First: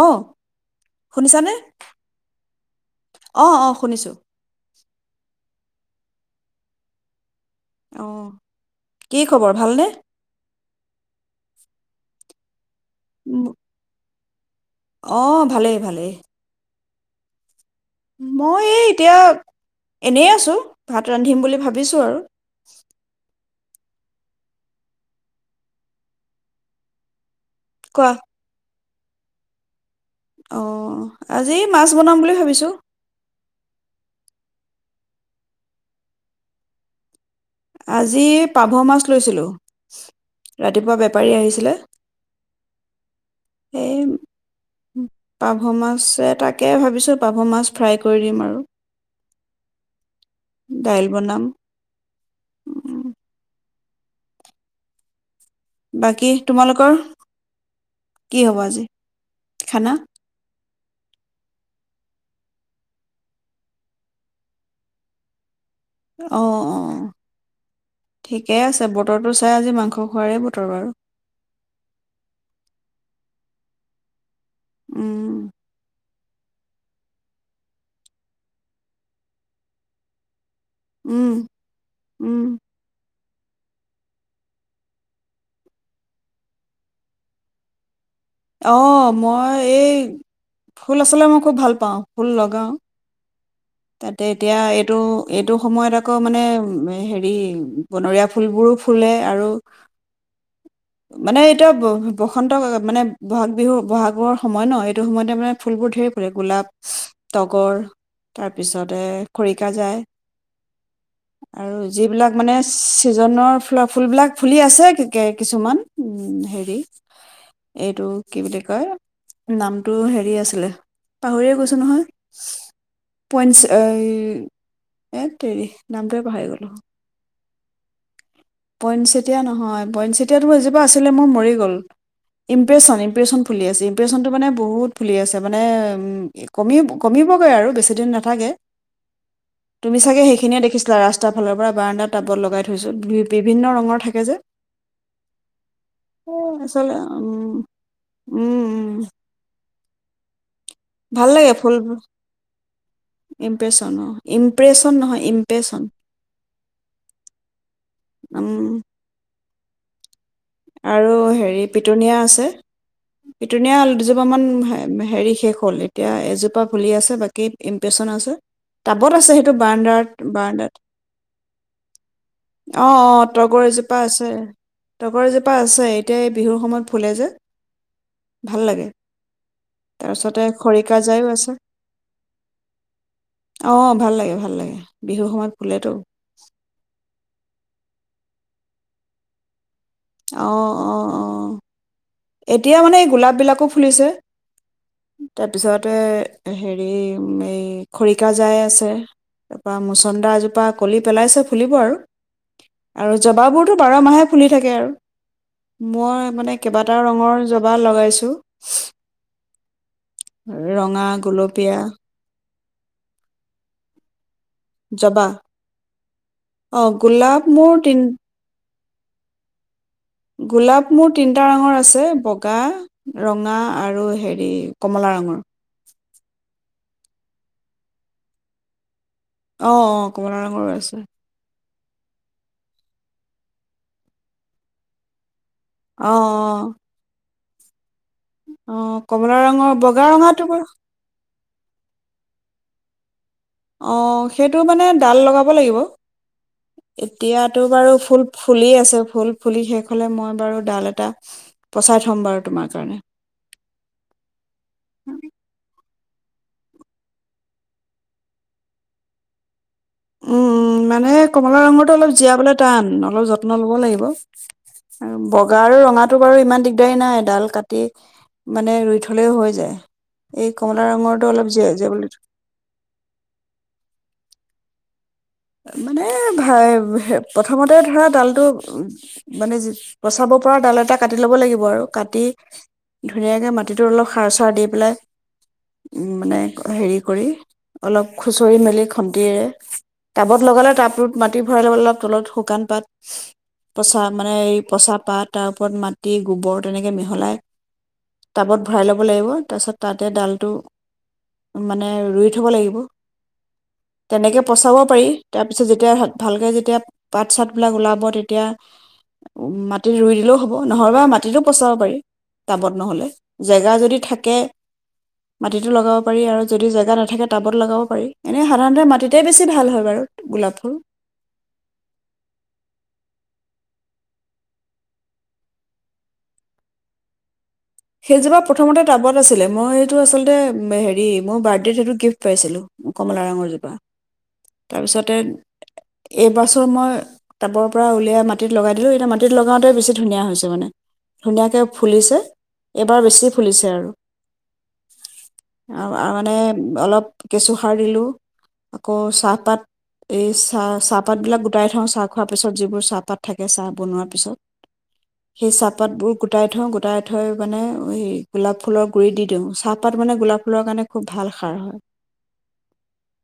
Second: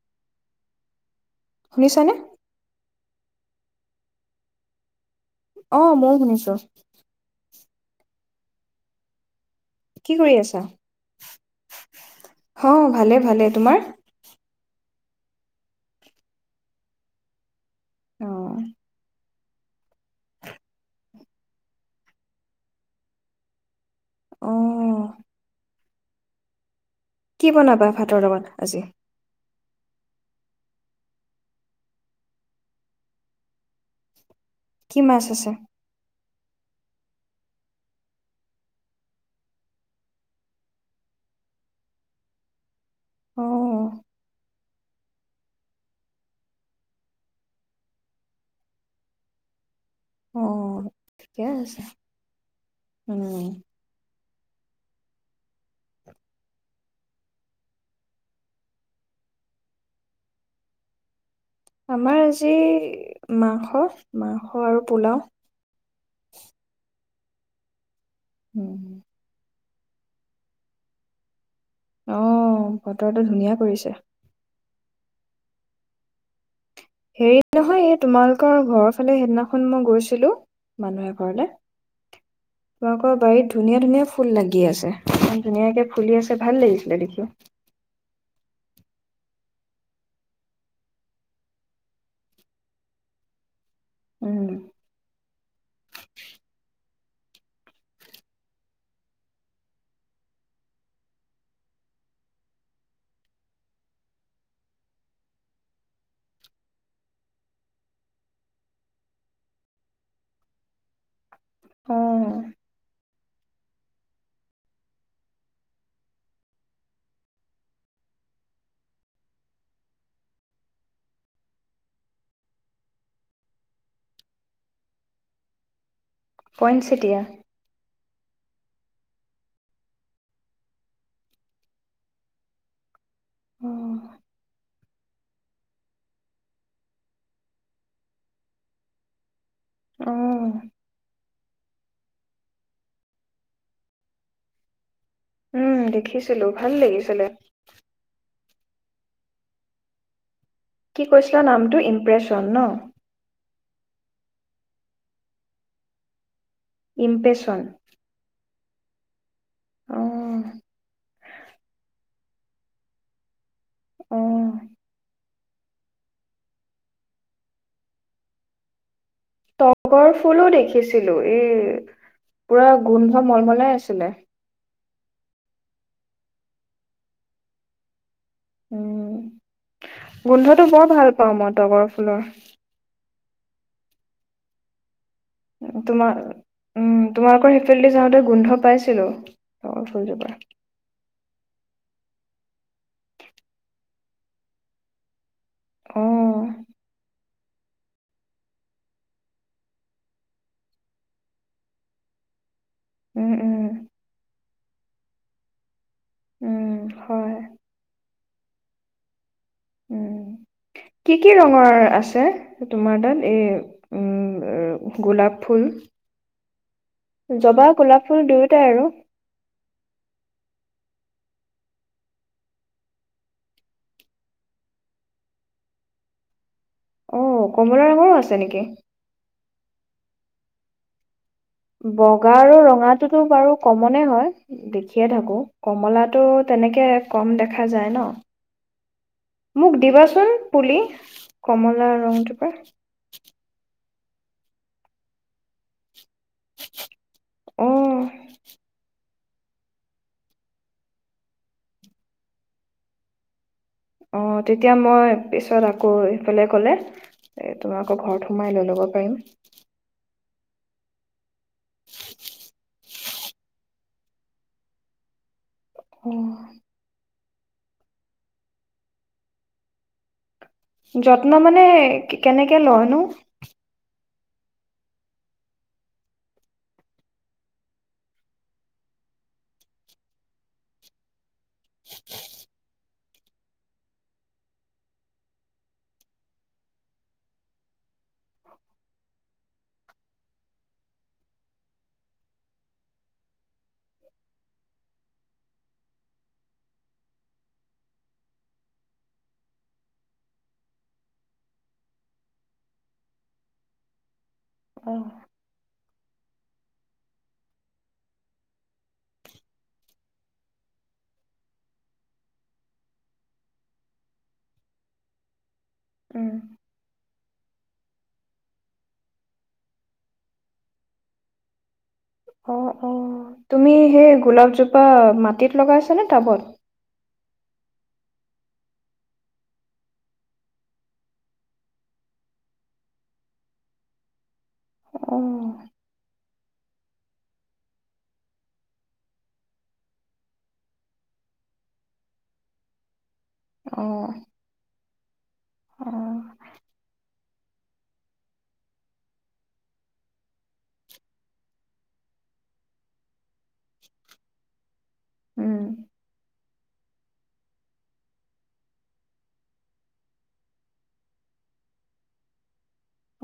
অ শুনিছানে? শুনিছানে? আহ অ শুনিছো। অ মইয়ো শুনিছো। অ কি। খবৰ ভালনে? কি কৰি আছা? অ' ভালে ভালে। তোমাৰ? অ ভালেই ভালেই। অ মই এই এতিয়া। এনে আছো। ভাত ৰান্ধিম বুলি ভাবিছো আৰু। আহ। কি বনাবা কোৱা ভাতৰ লগত আজি? অ'হ, আজি এই মাছ বনাম বুলি ভাবিছোঁ। কি মাছ আছে? আজি পাভ মাছ লৈছিলোঁ। ৰাতিপুৱা বেপাৰী আহিছিলে। অ এই ম পাভ মাছে তাকে ভাবিছোঁ পাভ মাছ ফ্ৰাই কৰি দিম আৰু। অহ, দাইল বনাম ঠিকে আছে। উম। বাকী তোমালোকৰ, কি হ'ব আজি, খানা? আমাৰ আজি মাংস, মাংস আৰু পোলাও। অহ অহ। ঠিকেই উম আছে, বতৰতো চাই আজি মাং-। স খোৱাৰে বতৰ বাৰু। অহ, বতৰটো ধুনীয়া কৰিছে। উম। হেৰি নহয়, এই তোমালোকৰ ঘৰৰ ফালে সেইদিনাখন মই গৈছিলোঁ- মানুহে উম, ঘৰলে। উম, তোমোকৰ- বাৰীত ধুনীয়া ধুনীয়া ফুল লাগি আছে। ইমান ধুনীয়াকে ফুলি আছে ভাল লাগিছিলে দেখি। অহ, মই এই, ফুল আছলে মই খুব ভাল পাওঁ। ফুল লগাওঁ। তাতে উম এতিয়া এইটো, এইটো সময়ত আকৌ মানে ম- এ হেৰি বনৰীয়া ফুলবোৰো ফুলে আৰু, মানে এতিয়া ব বসন্ত ক মানে- বহাগ বিহু বহাগৰ সময় ন, এইটো সময়তে মানে ফুলবোৰ ঢেৰ ফুল গোলাপ, তগৰ তাৰপিছতে খৰিকাজাঁই। আৰু অ যিবিলাক মানে চ- চিজনৰ ফুলা ফুলি বিলাক ফুলি আছে কি কে কিছুমান ম হেৰি- এইটো কি বুলি কয়, নামটো হেৰি আছিলে, পাহৰিয়ে গৈছোঁ নহয়, পইঞ্চ এই হেত তেৰি। নামটোৱে পাহৰি গ'লো। পইনচেতিয়া পয়েনসেটিয়া নহয়, পয়েনসেটিয়াটো এজোপা আছিলে মোৰ, মৰি গ'ল। ইমপেশ্যন, ইমপ্ৰেশ্যন ফুলি আছে। অ', ইমপ্ৰেশ্যনটো মানে বহুত ফুলি আছে, মানে ম এ কমিব কমিবগৈ আৰু বেছিদিন নাথাকে। তুমি চাগে অ', সেইখিনিয়ে দেখিছিলা লাচত। দুটা ফালৰ পৰা বাৰণ্ডা টাবত লগাই থৈছোঁ। বি‌ বিভিন্ন ৰঙৰ থাকে যে। উম দেখিছিলোঁ, ভাল আচল লাগিছিলে। উম উম উম। কি ভাল কৈছিলা লাগে ফুল, নামটো ইমপ্ৰেচন ন? ইমপেশ্যন অহ ইম- প্ৰেযন নহয় ইমপেশ্যন। ইমপেশ্যন। উম। অহ। আৰু হেৰি পিটুনীয়া আছে। পিটুনীয়া অল দুজোপামান অ', ম হেৰি- শেষ হ'ল। এতিয়া এজোপা ফুলি আছে, বাকী ইমপেশ্যন আছে। টাপ- বত আছে সেইটো তগৰ বাৰাণ্ডাত, ফুলো বাৰাণ্ডাত। দেখিছিলো এই পুৰা অ'হ গোন্ধ অ'হ মলমলাই তগৰ এজোপা আছিলে। আছে। তগৰ এজোপা আছে। এতিয়া এই বিহুৰ সময়ত ফুলে যে। ভাল লাগে উম তাৰপিছতে গোন্ধটো বৰ ভাল খৰিকাজাইও পাওঁ আছে মই তগৰ ফুলৰ অ ভাল লাগে ভাল লাগে বিহুৰ সময়ত ফুলেতো তোমাৰ উম তোমালোকৰ সেইফিলডদি যাওঁতে গোন্ধ পাইছিলোঁ আহ অ অ এতিয়া মানে এই গোলাপ বিলাকো ফুলিছে তাৰপিছতে অ', হেৰি এই খৰিকা জাই আছে তাৰপৰা মুচন্দা এজোপা কলি পেলাইছে ফুলিব আৰু আৰু উম, উম, জবাবোৰতো ব বাৰ মাহহে ফুলি থাকে আৰু মই মানে উম, কেবা কেইবা হয় ৰঙৰ জবা লগাইছো উম। কি কি গুলপীয়া ৰঙৰ আছে তোমাৰ তাত এই উম জবা গোলাপ ফুল অঁ গোলাপ মোৰ জবাহ তিন গোলাপ ফুল দুয়োটাই আৰু গোলাপ মোৰ তিনিটা ৰঙৰ আছে বগা ৰঙা আৰু হেৰি কমলা ৰঙৰ অ কমলা ৰঙৰো আছে নেকি আহ অ কমলা ৰঙৰ আছে বগা আৰু ৰঙাটোতো বাৰু কমনে হয় দেখিয়ে থাকো অঁ কমলাটো তেনেকে কম দেখ দেখা যায় ন অ কমলা মোক ৰঙৰ বগা দিবাচোন ৰঙাটো বাৰু পুলি কমলা ৰংটো পৰা অঁ সেইটো মানে ডাল লগাব লাগিব এতিয়াতো বাৰু অ'। ফুল ফুলি আছে ফুল ফুলি শেষ হলে মই বাৰু ডাল এটা পচাই থম বাৰু তোমাৰ কাৰণে অ তেতিয়া মই উম পিছত আকৌ এইফালে ক'লে এ তোমাক আকৌ ঘৰত সোমাই লৈ ল'ব পাৰিম উম উম মানে কমলা ৰঙৰটো অলপ জীয়াবলৈ টান ন আৰু য়ত্ন লব লাগিব বগা আৰু ৰঙাটো বাৰু অ' ইমান দিগদাৰী নাই ডাল কাটি মানে ৰুই থলেও হৈ যায় এই কমলা ৰঙৰটো যত্ন অলপ মানে জীয়া জীয়াবলৈ কেনেকে লয়নো মানে ভাই প্ৰথমতে ধৰা ডালটো মানে পচাব পৰা ডাল এটা কাটি ল'ব লাগিব আৰু কাটি ধুনীয়াকে মাটিটো অলপ সাৰ-চাৰ দি পেলাই, মানে হেৰি কৰি অলপ খুচৰি মেলি খন্তিৰে টাবত লগালে টাবটোত মাটি ভৰাই ল'বলৈ অলপ তলত শুকান পাত, পচা মানে এই পচা পাত, তাৰ ওপৰত মাটি, গোবৰ তেনেকৈ মিহলাই টাবত ভৰাই ল'ব লাগিব। তাৰপিছত তাতে ডালটো মানে ৰুই থ'ব লাগিব তেনেকে পচা অ' পাৰি, তাৰ পিছত যেতিয়া হাত ভালকে যেতিয়া পাত চাতবিলাক ওলাব তেতিয়া মাটিত ৰুই দিলেও হব। নহ'বা মাটিতো পচাব পাৰি টাবত নহলে, জেগা যদি থাকে মাটিটো লগাব পাৰি, উম। আৰু যদি জেগা নাথাকে টাবত লগাব পাৰি, এনে সাধাৰণতে মাটিতে বেছি ভাল হয়। গোলাপ ফুল। অ', অ', তুমি সেই গোলাপজোপা মাটিত লগাইছা নে টাবত? সেইজোপা প্ৰথমতে টাবত আছিলে, মই এইটো আচলতে হেৰি মোৰ বাডদেত সেইটো গিফ্ট পাইছিলোঁ কমলা ৰঙৰজোপা। তাৰপিছতে অ এইবছৰ মই টাবত পৰা উলিয়াই মাটিত লগাই দিলোঁ, এতিয়া মাটিত লগাওঁতে বেছি ধুনীয়া হৈছে মানে ধুনীয়াকে ফুলিছে। এইবাৰ বেছি। ফুলিছে অ আৰু অ আৰ-আৰু মানে অলপ কেঁচুসাৰ দিলোঁ, আকৌ চাহপাত, এই চাহ- চাহপাতবিলাক গোটাই থওঁ চাহ খোৱাৰ পিছত যিবোৰ চাহপাত থাকে চাহ বনোৱাৰ পিছত, সেই উম চাহপাতবোৰ গোট গোটাই থওঁ গোটাই থৈ মানে এই গোলাপ ফুলৰ গুৰিত দি দিওঁ, চাহপাত মানে গোলাপ ফুলৰ কাৰণে খুব ভাল সাৰ হয়।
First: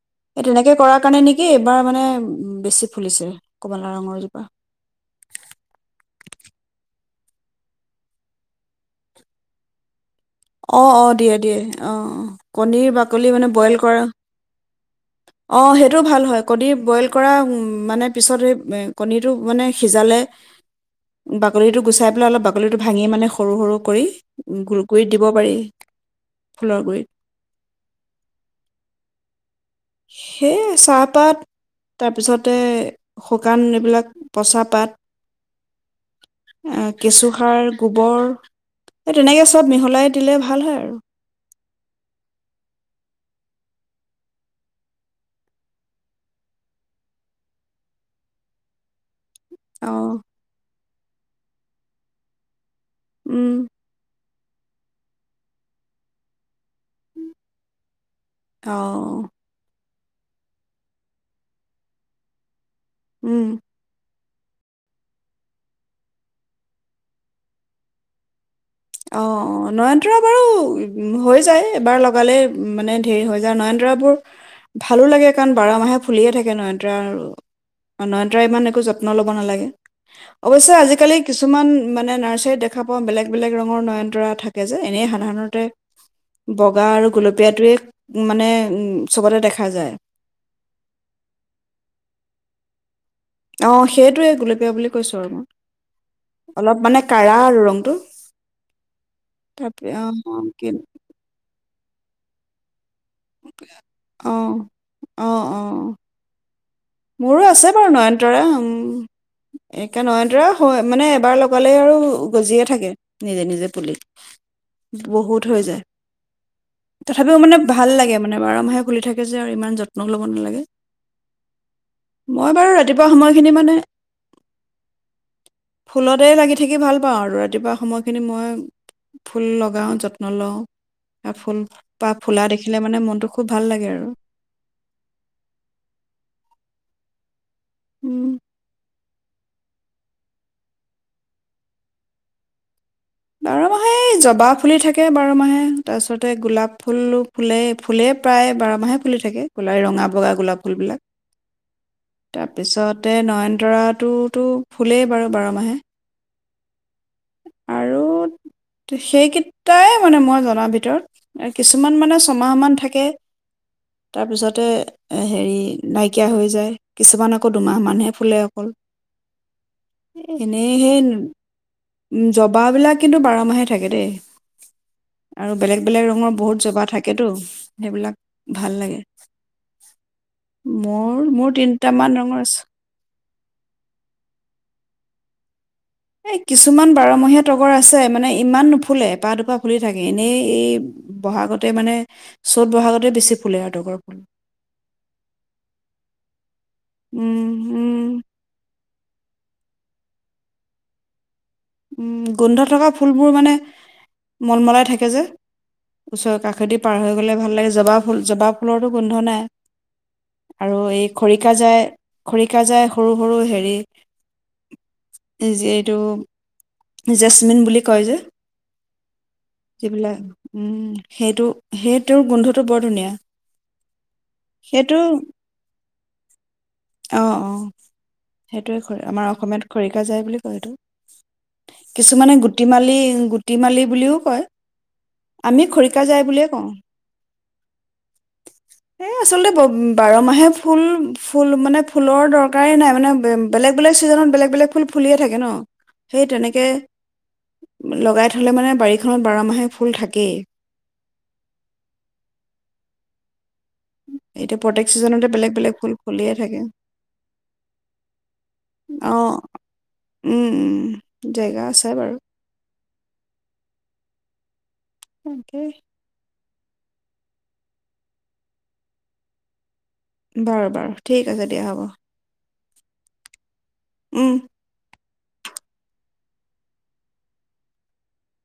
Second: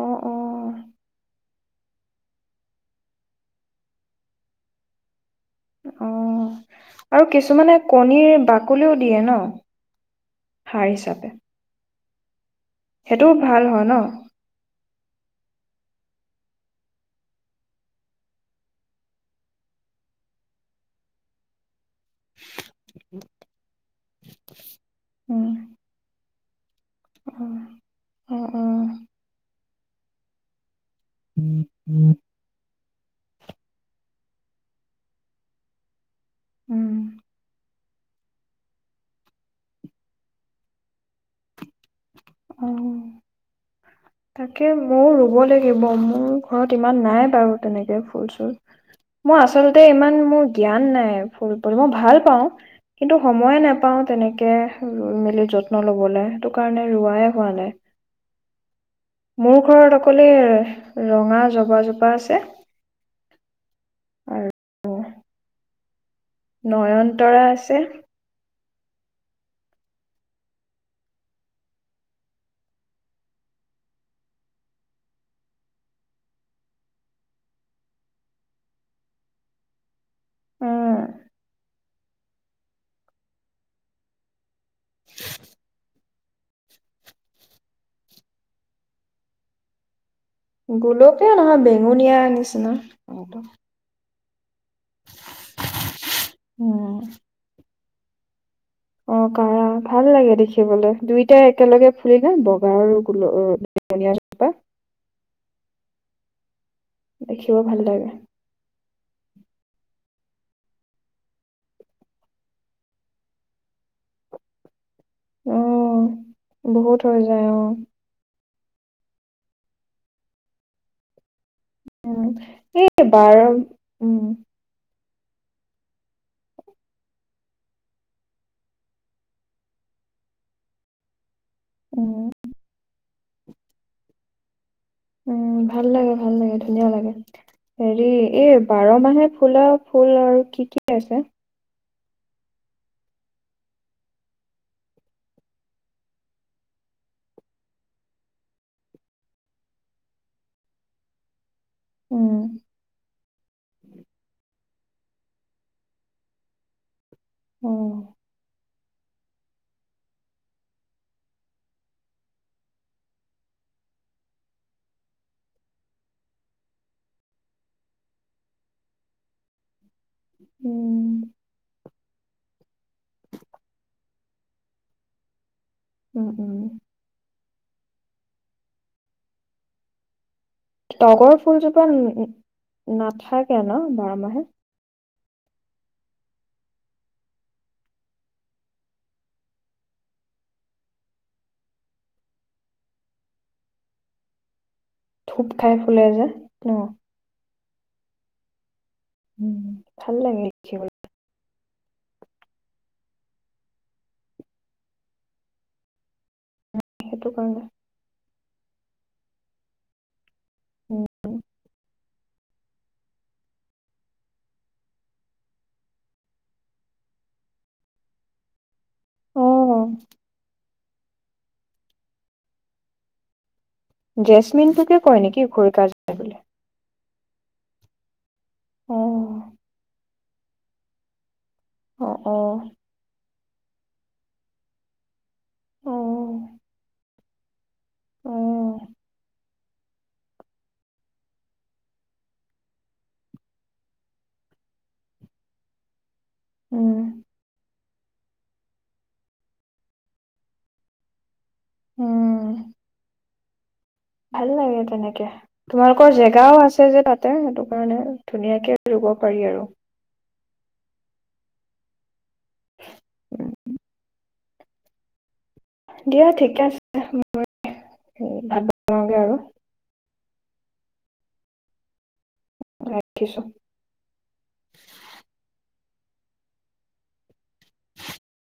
অ অ এ তেনেকে কৰা কাৰণে নেকি এইবাৰ মানে বেছি ফুলিছে। কমলা ৰঙৰ জোপা অ', আৰু কিছুমানে কণীৰ বাকলিও দিয়ে ন? অ', সাৰ অ', হিচাপে দিয়ে দিয়ে। অ', কণীৰ সেইটোও বাকলি মানে ভাল বইল হয় ন কৰা অ', সেইটো ভাল হয়। কণী বইল কৰা মানে পিছত সেই কণীটো মানে সিজালে বাকলিটো গুচাই পেলাই অলপ বাকলিটো ভাঙি মানে সৰু সৰু কৰি, গুৰ-গুৰিত দিব উম পাৰি। ফুলৰ গুৰিত। অ অ অ সেই চা পাত তাৰপিছতে শুকান, এইবিলাক পচা পাত অ উম কেঁচুসাৰ গোবৰ, এই তেনেকে চব মিহলাই দিলে ভাল হয় আৰু অহ তাকে মইয়ো ৰুব লাগিব, মোৰ ঘৰত ইমান নাই বাৰু তেনেকে ফুল চুল মোৰ আচলতে অ ইমান মোৰ জ্ঞান নাই ফুল [unintelligible] মই ভাল পাওঁ কিন্তু উম সময়ে নাপাওঁ তেনেকে কে ৰুই মেলি যত্ন ল'বলে টো কাৰণে ৰুৱাই হোৱা নাই। অ মোৰ ঘৰত কলে ৰঙা জবা জোপা আছে উম আৰ নয়নতৰা আছে অ অ নয়নতৰা বাৰু হৈ যায় এবাৰ লগালে মানে ধেৰ হৈ যায় নয়নতৰাবোৰ ভালো লাগে কাৰণ বাৰ মাহে ফুলিয়ে থাকে নয়নতৰা আৰু নয়নতৰা ইমান একো যত্ন ল'ব নালাগে অৱশ্যে আজিকালি উম কিছুমান মানে নাৰ্চাৰীত দেখা পাওঁ বেলেগ বেলেগ ৰঙৰ নয়নতৰা থাকে কে যে এনেই সাধাৰণতে বগা আৰু গোলপীয়াটোৱে মানে উ চবতে দেখা যায় গোলকে নহয় বেঙুনিয়া নিচিনা। ৰঙটো অ সেইটোয়ে বুলি কৈছো আৰু মই। অলপ মানে উম কঢ়া আৰু ৰংটো। অ কাৰা, তাৰপ ভাল লাগে অ কি দেখিবলৈ। দুইটাই একেলগে ফুৰি গান বগাই আৰু গোল বেঙুনীয়া জোপা অহ', অহ', অহ' মোৰো দেখিব আছে ভাল বাৰু লাগে নয়নতৰে উম এইে নহয়তৰা হৈ মানে এবাৰ লগালে আৰু গজিয়ে থাকে, নিজে নিজে পুলি। বহুত অ হৈ যায়, বহুত হৈ তথাপিও যায় মানে অ ভাল লাগে মানে বাৰ মাহে ফুলি থাকে যে আৰু ইমান যত্ন ল'ব নালাগে। উম, মই বাৰু এই ৰাতিপুৱা বাৰ, সময়খিনি মানে উম। ফুলতে লাগি থাকি ভাল পাওঁ আৰু ৰাতিপুৱা সময়খিনি মই ফুল লগাওঁ, যত্ন লওঁ। ফুল বা উম, ফুলা দেখিলে মানে মনতটো ভাল লাগে আৰু। উম ভাল লাগে-ভাল লাগে, ধুনীয়া লাগে। হেৰি উম এই বাৰ মাহে ফুলা ফুল আৰু কি-কি আছে? বাৰ মাহে জবা ফুলি থাকে বাৰ মাহে তাৰপিছতে গোলাপ ফুল ফুলেই-ফুলেই প্ৰায় বাৰ মাহে ফুলি থাকে গোলাই ৰঙা বগা গোলাপ ফুলবিলাক। উম, তাৰপিছতে নয়নতৰাটোতো ফুলেই বাৰু বাৰ মাহে। উম, আৰু সেইকেইটাই মানে মই জনাৰ ভিতৰত। কিছুমান মানে ছমাহমান থাকে, তাৰপিছতে হেৰি নাইকিয়া হৈ যায়, কিছুমান আকৌ দুমাহমানহে ফুলে অকল। এনেহে উম, জবাবিলাক কিন্তু বাৰ মাহে থাকে দেই। আৰু বেলেগ-বেলেগ উম, ৰঙৰ উম বহুত জবা থাকেতো। সেইবিলাক ভাল লাগে। মোৰ তগৰ মোৰ ফুলজোপা তিনটামান ৰঙৰ আছে নাথাক ক না বাৰ মাহে? কিছুমান বাৰমহীয়া তগৰ আছে মানে ইমান নুফুলে, এপাহ দুপা ফুলি থাকে। এনেই এই বহাগতে মানে চ'ত বহাগতে বেছি ফুলে আৰু তগৰ ফুল ধূপ খাই ফুলে যে, ন? উম উম। উম ভাল লাগে দেি উম গোন্ধ থকা ফুলবোৰ মানে মলমলাই থাকে যে ওচৰে কষ খেতি পাৰ হৈ সেইটো গ'লে ভাল কাৰণে লাগে জবাব ফুল জবাব ফলৰো গোন্ধ নাই। আৰু এই উম, খৰিকাজাই খৰিকা যাই সৰু সৰু হেৰি যিটো জেছমিন বুলি কয় যে। অ', সেইবিলাক উ সেইটো সেই তেওঁৰ গোন্ধটো বৰ ধুনীয়া সেইটো জেচমিনটোকে কয় নেকি ঘৰি কাজ তা বোলে আহ, আহ। সেইটোৱে খৰি আমাৰ অ', অসমীয়াত খৰিকা যায় বুলি সেইটো অ', কিছুমানে অ', গুটি মালি তিমালি বুলিও কয় আমি খৰিকা যায় অ', বুলিয়ে কওঁ। অ', এ আচল বাৰ মাহে ফুল ফুল মানে ফুলৰ দৰকাৰেই নাই মানে বেলেগ বেলেগ চিজনত বেলেগ বেলেগ ফুল ফুলিয়ে থাকে ন। সেই তেনেকে উম, লগাই থ'লে মানে বাৰীখনত বাৰমাহে ফুল থাকেই। উম। ভাল এতিয়া লাগে প্ৰত্যেক তেনেকে ছিজনতে বেলেগ বেলেগ ফুল তোমালোকৰ ফুলিয়ে জেগাও থাকে আছে যে তাতে সেইটো কাৰণে ধুনীয়াকে ৰুব অ পাৰি আৰু। উম, উম জেগা আছে বাৰু। উম। তাকেই দিয়া ঠিকে আছে মই ভাত বনাওঁগে আৰু। বাৰু বাৰু ঠিক আছে দিয়া হ'ব। ৰাখিছো। উম। [inaudible]